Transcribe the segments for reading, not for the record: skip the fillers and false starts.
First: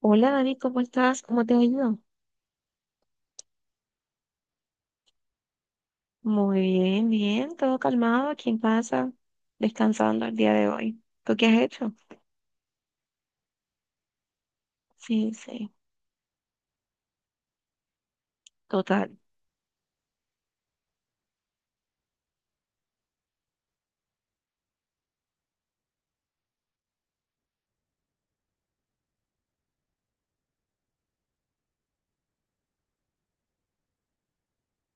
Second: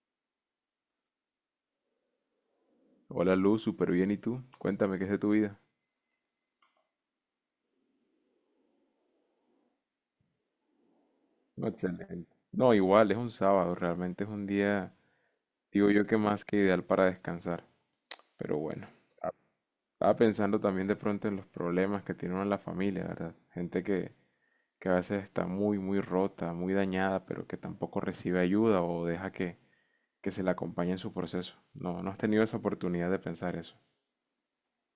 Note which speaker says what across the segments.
Speaker 1: Hola Dani, ¿cómo estás? ¿Cómo te ha ido?
Speaker 2: Hola Luz, súper bien. ¿Y tú? Cuéntame, ¿qué es de tu vida?
Speaker 1: Muy bien, todo calmado aquí en casa, descansando el día de hoy. ¿Tú qué has
Speaker 2: No,
Speaker 1: hecho?
Speaker 2: excelente. No, igual, es un sábado, realmente es un día,
Speaker 1: Sí, sí,
Speaker 2: digo yo que más que ideal para descansar. Pero bueno,
Speaker 1: total.
Speaker 2: estaba pensando también de pronto en los problemas que tiene uno en la familia, ¿verdad? Gente que a veces está muy, muy rota, muy dañada, pero que tampoco recibe ayuda o deja que se le acompañe en su proceso. No, no has tenido esa oportunidad de pensar eso.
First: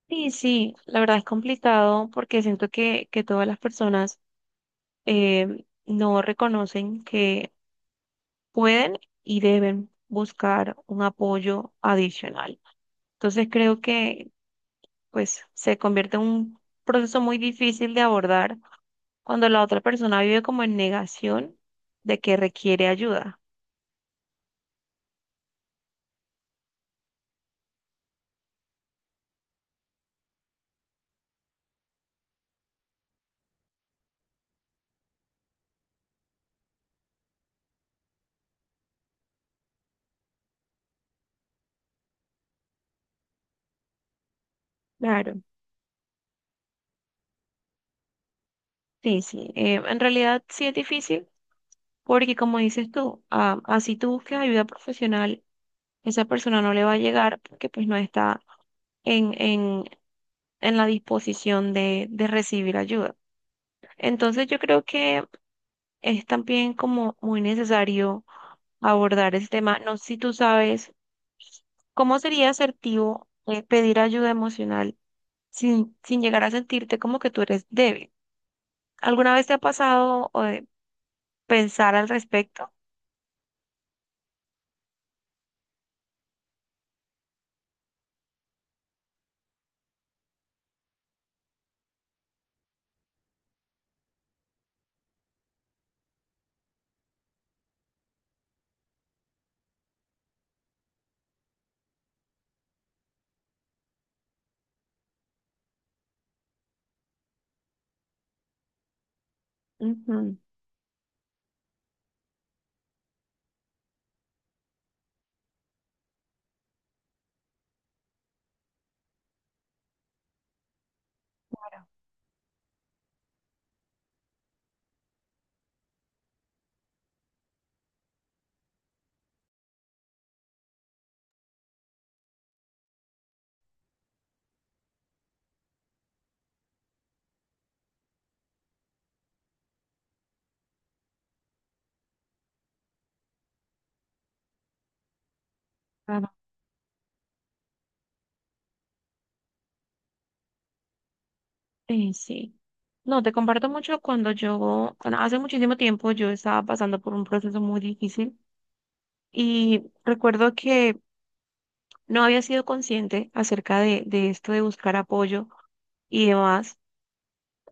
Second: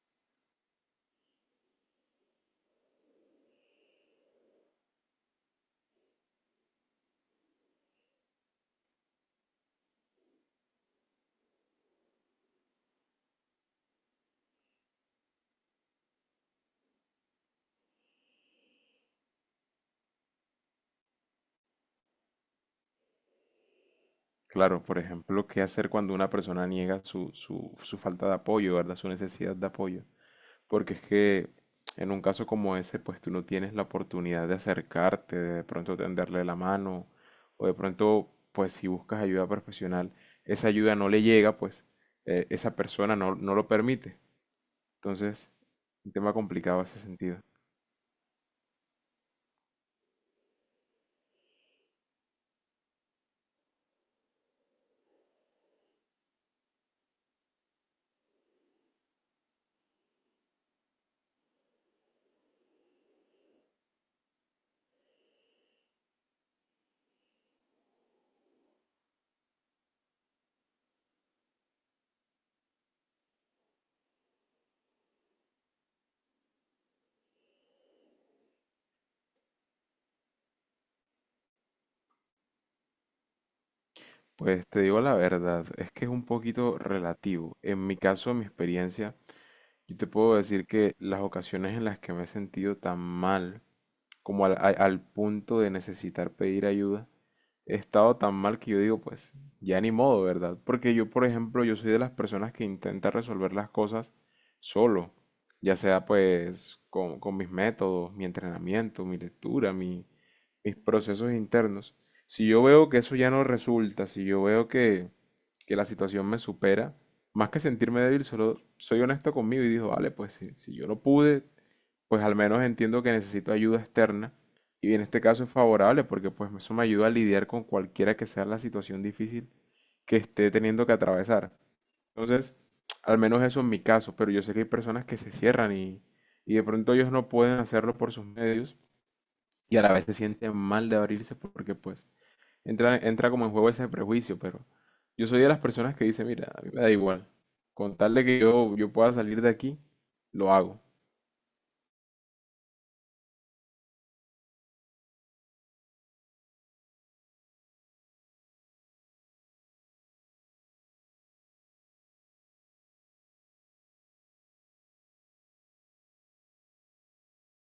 Speaker 1: Sí, sí, la verdad es complicado porque siento que todas las personas no reconocen que pueden y deben buscar un apoyo adicional. Entonces creo que pues se convierte en un proceso muy difícil de abordar cuando la otra persona vive como en negación de que requiere ayuda.
Speaker 2: Claro, por ejemplo, ¿qué hacer cuando una persona niega su falta de apoyo, ¿verdad? Su necesidad de apoyo. Porque es que en un caso como ese, pues tú no tienes la oportunidad de acercarte, de pronto tenderle la mano, o de pronto, pues si buscas ayuda profesional, esa ayuda no le llega, pues esa persona no, no lo permite.
Speaker 1: Claro.
Speaker 2: Entonces, un tema complicado ese sentido.
Speaker 1: Sí, sí. En realidad sí es difícil porque como dices tú, ah, así tú busques ayuda profesional, esa persona no le va a llegar porque pues no está en, en, en la disposición de recibir ayuda. Entonces yo creo que es también como muy necesario abordar ese tema. No sé si tú sabes cómo sería asertivo pedir ayuda emocional sin llegar a sentirte como que tú eres débil. ¿Alguna vez te ha pasado o de pensar al respecto?
Speaker 2: Pues te digo la verdad, es que es un poquito relativo. En mi caso, en mi experiencia, yo te puedo decir que las ocasiones en las que me he sentido tan mal, como al punto de necesitar pedir ayuda, he estado tan mal que yo digo, pues ya ni modo, ¿verdad? Porque yo, por ejemplo, yo soy de las personas que intenta resolver las cosas solo, ya sea pues con mis métodos, mi entrenamiento, mi lectura,
Speaker 1: Ujú,
Speaker 2: mis procesos internos. Si yo veo que eso ya no resulta, si yo veo que la situación me supera, más que sentirme débil, solo soy honesto conmigo y digo, vale, pues si yo no pude, pues al menos entiendo que necesito ayuda externa y en este caso es favorable porque pues eso me ayuda a lidiar con cualquiera que sea la situación difícil que esté teniendo que atravesar. Entonces, al menos eso es mi caso, pero yo sé que hay personas que se cierran y de pronto ellos no pueden hacerlo por sus medios y a la vez se sienten mal de abrirse porque pues entra como en juego ese prejuicio, pero yo soy de las personas que dice
Speaker 1: claro.
Speaker 2: mira, a mí me da igual, con tal de que yo pueda salir de aquí, lo hago.
Speaker 1: Sí, sí. No, te comparto mucho cuando yo, cuando hace muchísimo tiempo yo estaba pasando por un proceso muy difícil y recuerdo que no había sido consciente acerca de esto de buscar apoyo y demás.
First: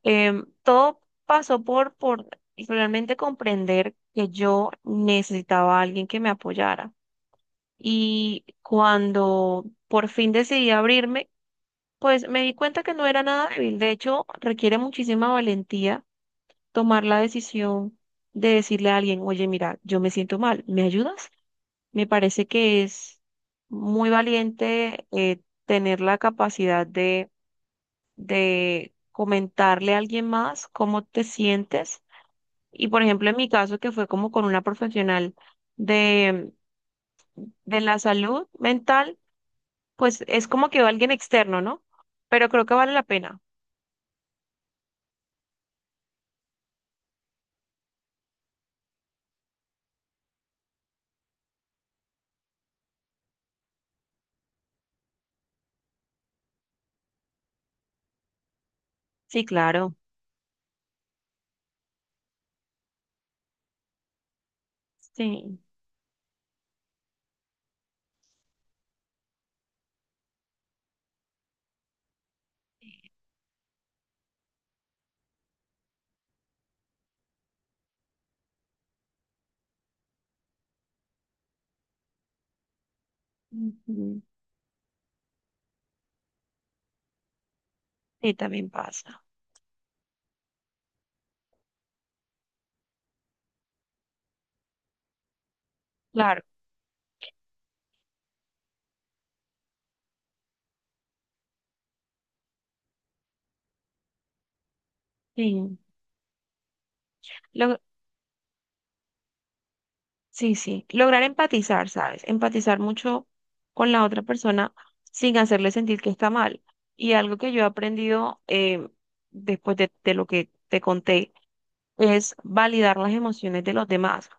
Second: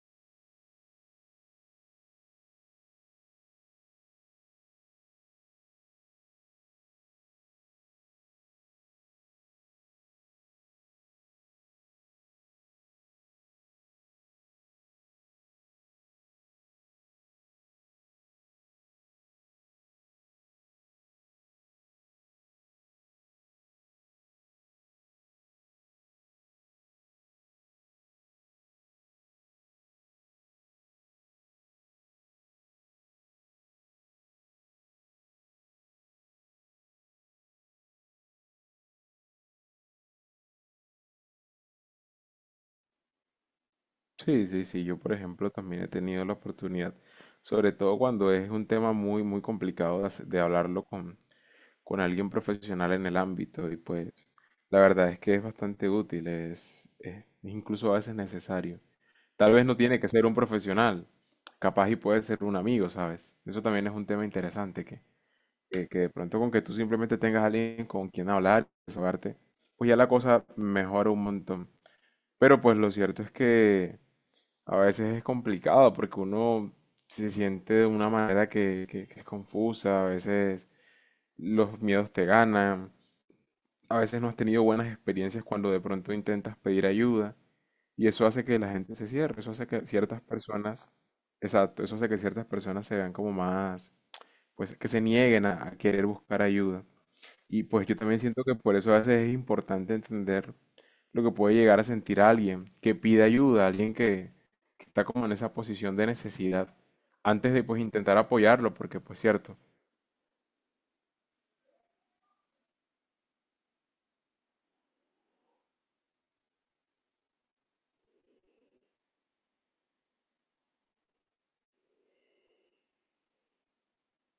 Speaker 1: Todo pasó por realmente comprender que yo necesitaba a alguien que me apoyara y cuando por fin decidí abrirme, pues me di cuenta que no era nada débil. De hecho, requiere muchísima valentía tomar la decisión de decirle a alguien, oye, mira, yo me siento mal, ¿me ayudas? Me parece que es muy valiente tener la capacidad de comentarle a alguien más cómo te sientes. Y por ejemplo, en mi caso, que fue como con una profesional de, de la salud mental, pues es como que alguien externo, ¿no? Pero creo que vale la pena.
Speaker 2: Sí, sí, sí, yo por ejemplo también he tenido la oportunidad, sobre todo cuando es un tema muy, muy complicado de, de hablarlo con alguien profesional en el ámbito y pues la verdad es que es bastante útil, es incluso a veces necesario.
Speaker 1: Sí,
Speaker 2: Tal vez no
Speaker 1: claro.
Speaker 2: tiene que ser un profesional, capaz y puede ser un amigo, ¿sabes? Eso también es un tema interesante
Speaker 1: Sí.
Speaker 2: que de pronto con que tú simplemente tengas alguien con quien hablar, desahogarte, pues ya la cosa mejora un montón. Pero pues lo cierto es que a veces es complicado porque uno se siente de una manera que es confusa, a veces los miedos te ganan, a veces
Speaker 1: Ujú.
Speaker 2: no has tenido buenas experiencias cuando de pronto intentas pedir ayuda y eso
Speaker 1: Sí,
Speaker 2: hace que
Speaker 1: también
Speaker 2: la gente se
Speaker 1: pasa.
Speaker 2: cierre, eso hace que ciertas personas, exacto, eso hace que ciertas personas se vean como más, pues que se nieguen a querer
Speaker 1: Claro.
Speaker 2: buscar ayuda. Y pues yo también siento que por eso a veces es importante entender lo que puede llegar a sentir alguien que pide ayuda, alguien que está como en esa
Speaker 1: Sí.
Speaker 2: posición de necesidad, antes de
Speaker 1: Lo-
Speaker 2: pues intentar apoyarlo, porque pues cierto.
Speaker 1: sí, sí. Lograr empatizar, ¿sabes? Empatizar mucho con la otra persona sin hacerle sentir que está mal. Y algo que yo he aprendido después de lo que te conté es validar las emociones de los demás.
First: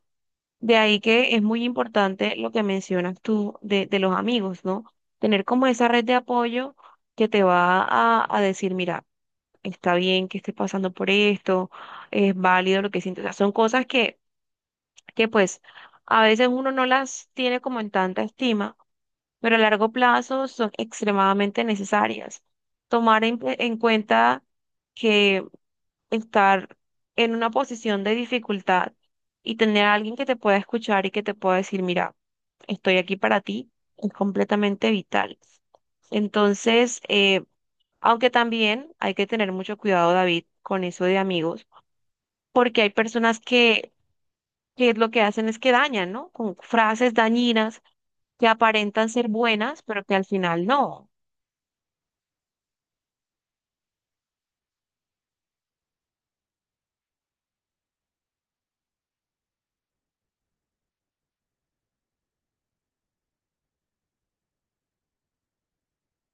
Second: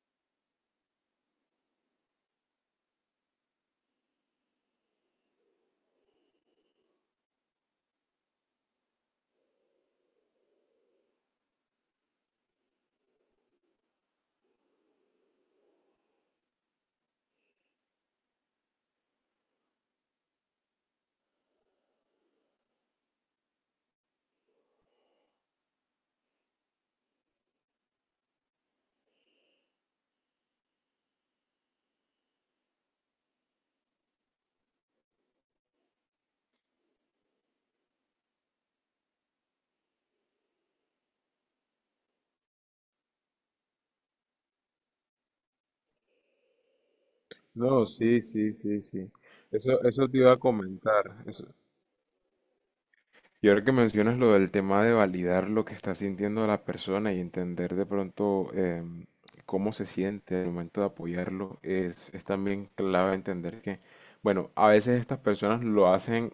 Speaker 1: De ahí que es muy importante lo que mencionas tú de los amigos, ¿no? Tener como esa red de apoyo que te va a decir, mira, está bien que estés pasando por esto, es válido lo que sientes. O sea, son cosas que pues a veces uno no las tiene como en tanta estima, pero a largo plazo son extremadamente necesarias. Tomar en cuenta que estar en una posición de dificultad y tener a alguien que te pueda escuchar y que te pueda decir, mira, estoy aquí para ti, es completamente vital. Entonces, aunque también hay que tener mucho cuidado, David, con eso de amigos, porque hay personas que lo que hacen es que dañan, ¿no? Con frases dañinas
Speaker 2: No, sí,
Speaker 1: que
Speaker 2: sí, sí,
Speaker 1: aparentan
Speaker 2: sí.
Speaker 1: ser buenas,
Speaker 2: Eso,
Speaker 1: pero
Speaker 2: eso
Speaker 1: que
Speaker 2: te
Speaker 1: al
Speaker 2: iba a
Speaker 1: final no.
Speaker 2: comentar. Eso, y ahora que mencionas lo del tema de validar lo que está sintiendo la persona y entender de pronto cómo se siente al momento de apoyarlo, es también clave entender que, bueno, a veces estas personas lo hacen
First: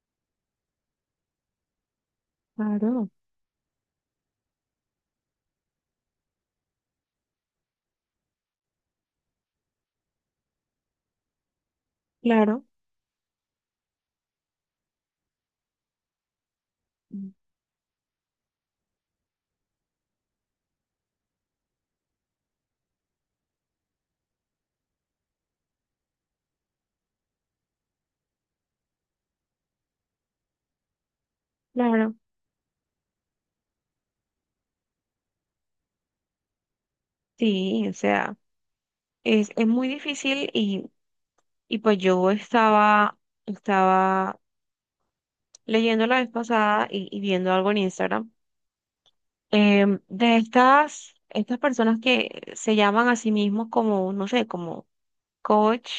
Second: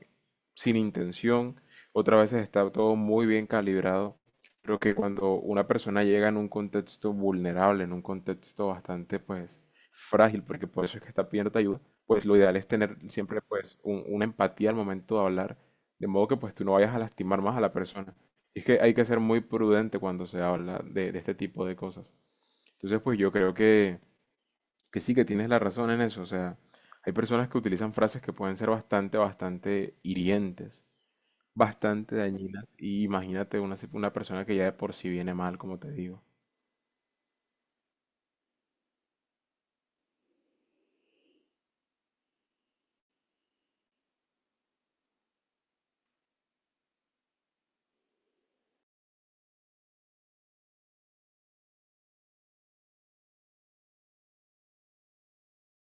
Speaker 2: sin intención, otras veces está todo
Speaker 1: Claro,
Speaker 2: muy bien calibrado. Creo que cuando una persona llega en un contexto vulnerable, en un contexto bastante, pues, frágil, porque por eso es que está pidiendo ayuda, pues lo ideal
Speaker 1: claro,
Speaker 2: es tener siempre, pues, una empatía al momento de hablar de modo que pues tú no vayas a lastimar más a la persona. Y es que hay que ser muy prudente cuando se habla de este tipo de cosas. Entonces pues yo creo que sí que tienes la razón en eso. O sea, hay personas que utilizan frases que pueden ser bastante, bastante hirientes,
Speaker 1: claro.
Speaker 2: bastante dañinas. Y imagínate una, una persona que ya de por sí viene mal, como te digo.
Speaker 1: Sí, o sea, es muy difícil. Y pues yo estaba leyendo la vez pasada y viendo algo en Instagram, de estas personas que se llaman a sí mismos como, no sé, como coach,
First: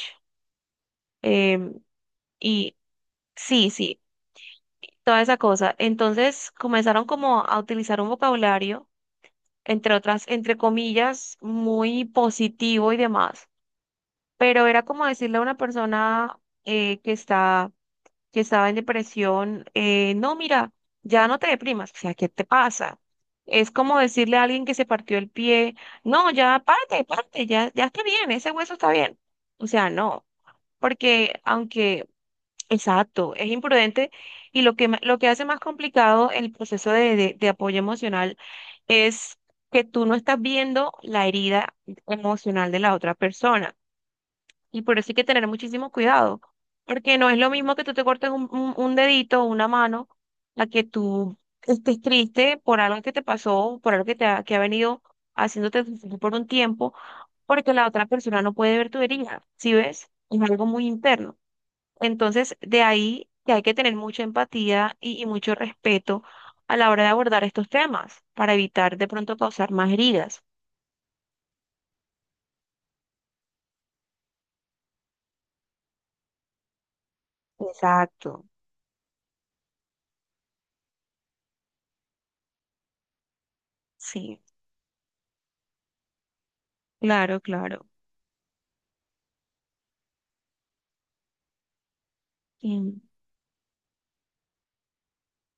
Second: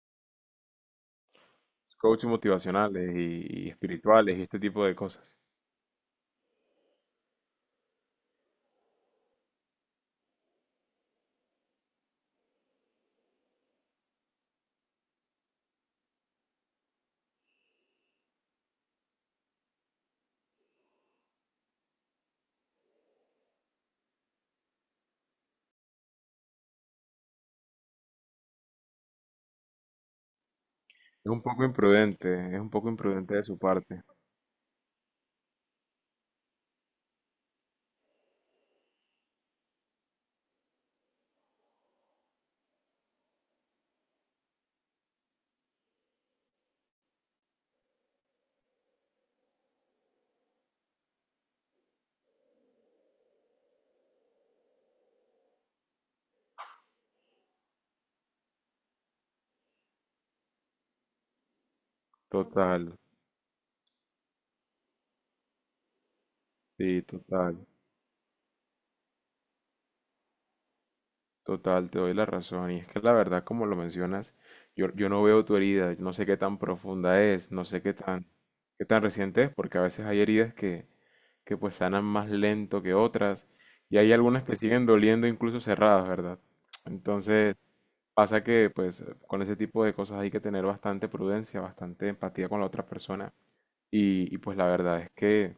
Speaker 1: em,
Speaker 2: Coaches
Speaker 1: y
Speaker 2: motivacionales y
Speaker 1: sí, sí,
Speaker 2: espirituales y este tipo de
Speaker 1: toda esa
Speaker 2: cosas.
Speaker 1: cosa. Entonces comenzaron como a utilizar un vocabulario, entre otras, entre comillas, muy positivo y demás, pero era como decirle a una persona eh, que está que estaba en depresión, no, mira, ya no te deprimas, o sea, ¿qué te pasa? Es como decirle a alguien que se partió el pie, no, ya párate, párate, ya, ya está bien, ese hueso está bien. O sea, no,
Speaker 2: Es
Speaker 1: porque
Speaker 2: un poco
Speaker 1: aunque,
Speaker 2: imprudente, es un poco
Speaker 1: exacto,
Speaker 2: imprudente de
Speaker 1: es
Speaker 2: su parte.
Speaker 1: imprudente y lo lo que hace más complicado el proceso de, de apoyo emocional es que tú no estás viendo la herida emocional de la otra persona. Y por eso hay que tener muchísimo cuidado, porque no es lo mismo que tú te cortes un dedito o una mano a que tú estés triste por algo que te pasó, por algo que te que ha venido haciéndote sufrir por un tiempo, porque la otra persona no puede ver tu herida, ¿sí ves? Es algo muy interno. Entonces, de
Speaker 2: Total,
Speaker 1: ahí que hay que tener mucha empatía y mucho respeto a la hora
Speaker 2: sí,
Speaker 1: de abordar
Speaker 2: total.
Speaker 1: estos temas para evitar de pronto causar más heridas.
Speaker 2: Total, te doy la razón. Y es que la verdad, como lo mencionas, yo no veo tu herida, no sé qué tan profunda es, no sé
Speaker 1: Exacto.
Speaker 2: qué tan reciente es, porque a veces hay heridas que pues sanan más lento que otras, y hay
Speaker 1: Sí,
Speaker 2: algunas que siguen doliendo incluso cerradas, ¿verdad?
Speaker 1: claro,
Speaker 2: Entonces,
Speaker 1: claro.
Speaker 2: pasa que pues con ese tipo de cosas hay que tener bastante prudencia, bastante empatía con la otra
Speaker 1: Mm.
Speaker 2: persona, y, pues la verdad es que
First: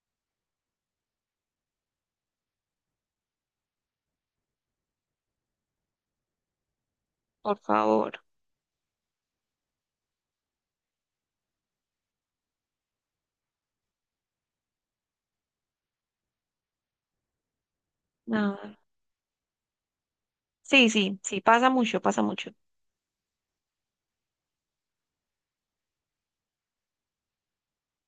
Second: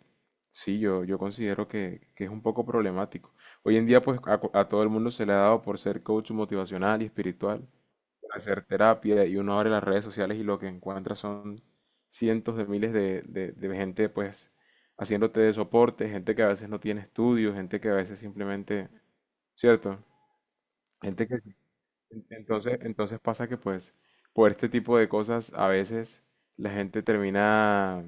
Speaker 2: sí, yo considero que es un poco problemático. Hoy en día pues a todo el mundo se le ha dado por ser coach motivacional y
Speaker 1: Por
Speaker 2: espiritual,
Speaker 1: favor.
Speaker 2: por hacer terapia y uno abre las redes sociales y lo que encuentra son cientos de miles de gente pues haciéndote de soporte, gente que a veces no tiene estudios, gente que a veces
Speaker 1: Nada.
Speaker 2: simplemente, ¿cierto?
Speaker 1: Sí, sí,
Speaker 2: Gente
Speaker 1: sí,
Speaker 2: que sí.
Speaker 1: pasa mucho, pasa mucho.
Speaker 2: Entonces, entonces pasa que pues por este tipo de cosas a veces la gente termina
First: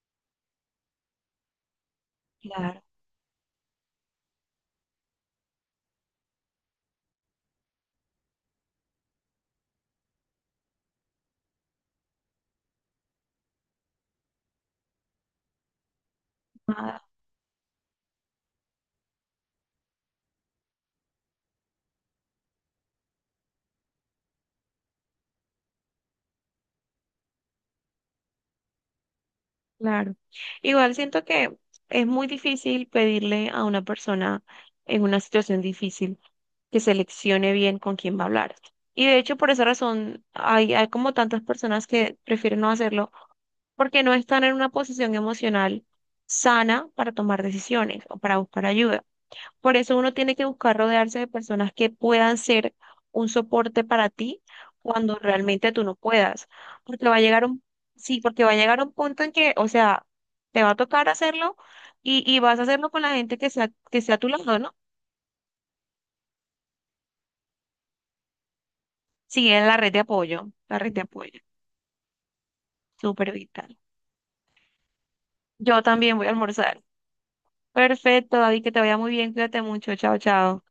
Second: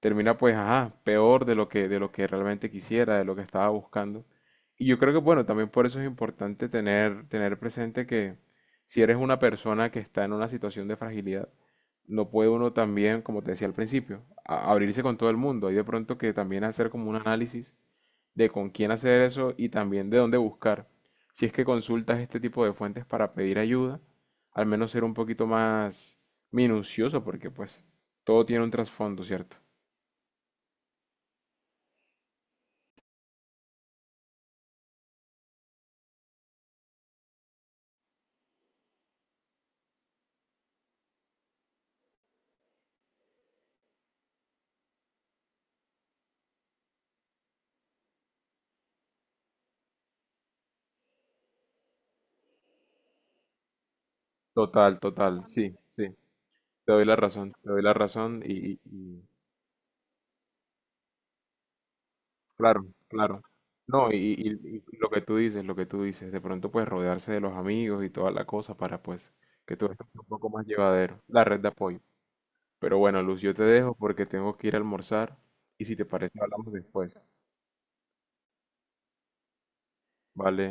Speaker 2: termina pues, ajá, peor de lo que realmente
Speaker 1: Claro,
Speaker 2: quisiera, de lo que estaba buscando. Y yo creo que, bueno, también por eso es importante tener, tener presente que si eres una persona que está en una situación de fragilidad, no puede uno también, como te decía al principio, abrirse con todo el mundo. Hay de pronto que también hacer
Speaker 1: nada,
Speaker 2: como un análisis de con quién hacer eso y también de dónde buscar. Si es que consultas este tipo de fuentes para pedir ayuda, al menos ser un poquito más minucioso, porque pues todo tiene un trasfondo, ¿cierto?
Speaker 1: claro. Igual siento que es muy difícil pedirle a una persona en una situación difícil que seleccione bien con quién va a hablar. Y de hecho, por esa razón, hay como tantas personas que prefieren no hacerlo porque no están en una posición emocional sana para tomar decisiones o para buscar ayuda. Por eso uno tiene que buscar rodearse de personas que puedan ser un soporte para ti
Speaker 2: Total,
Speaker 1: cuando
Speaker 2: total,
Speaker 1: realmente
Speaker 2: sí,
Speaker 1: tú no
Speaker 2: sí, te
Speaker 1: puedas.
Speaker 2: doy
Speaker 1: Porque va
Speaker 2: la
Speaker 1: a llegar
Speaker 2: razón,
Speaker 1: un,
Speaker 2: te doy la
Speaker 1: sí, porque
Speaker 2: razón
Speaker 1: va a llegar un punto en que, o sea, te va a tocar hacerlo y vas a
Speaker 2: claro,
Speaker 1: hacerlo con la gente
Speaker 2: claro.
Speaker 1: que
Speaker 2: No,
Speaker 1: sea
Speaker 2: y,
Speaker 1: a tu lado, ¿no?
Speaker 2: y- y lo que tú dices, lo que tú dices, de pronto pues rodearse de los amigos y toda la cosa para pues
Speaker 1: Sí, en
Speaker 2: que
Speaker 1: la red
Speaker 2: todo
Speaker 1: de
Speaker 2: esto sea un poco
Speaker 1: apoyo,
Speaker 2: más
Speaker 1: la red de
Speaker 2: llevadero,
Speaker 1: apoyo,
Speaker 2: la red de apoyo. Pero bueno,
Speaker 1: súper
Speaker 2: Luz, yo te
Speaker 1: vital.
Speaker 2: dejo porque tengo que ir a almorzar
Speaker 1: Yo
Speaker 2: y si te
Speaker 1: también voy a
Speaker 2: parece hablamos
Speaker 1: almorzar.
Speaker 2: después,
Speaker 1: Perfecto, David, que te vaya muy bien, cuídate mucho, chao, chao.
Speaker 2: ¿vale?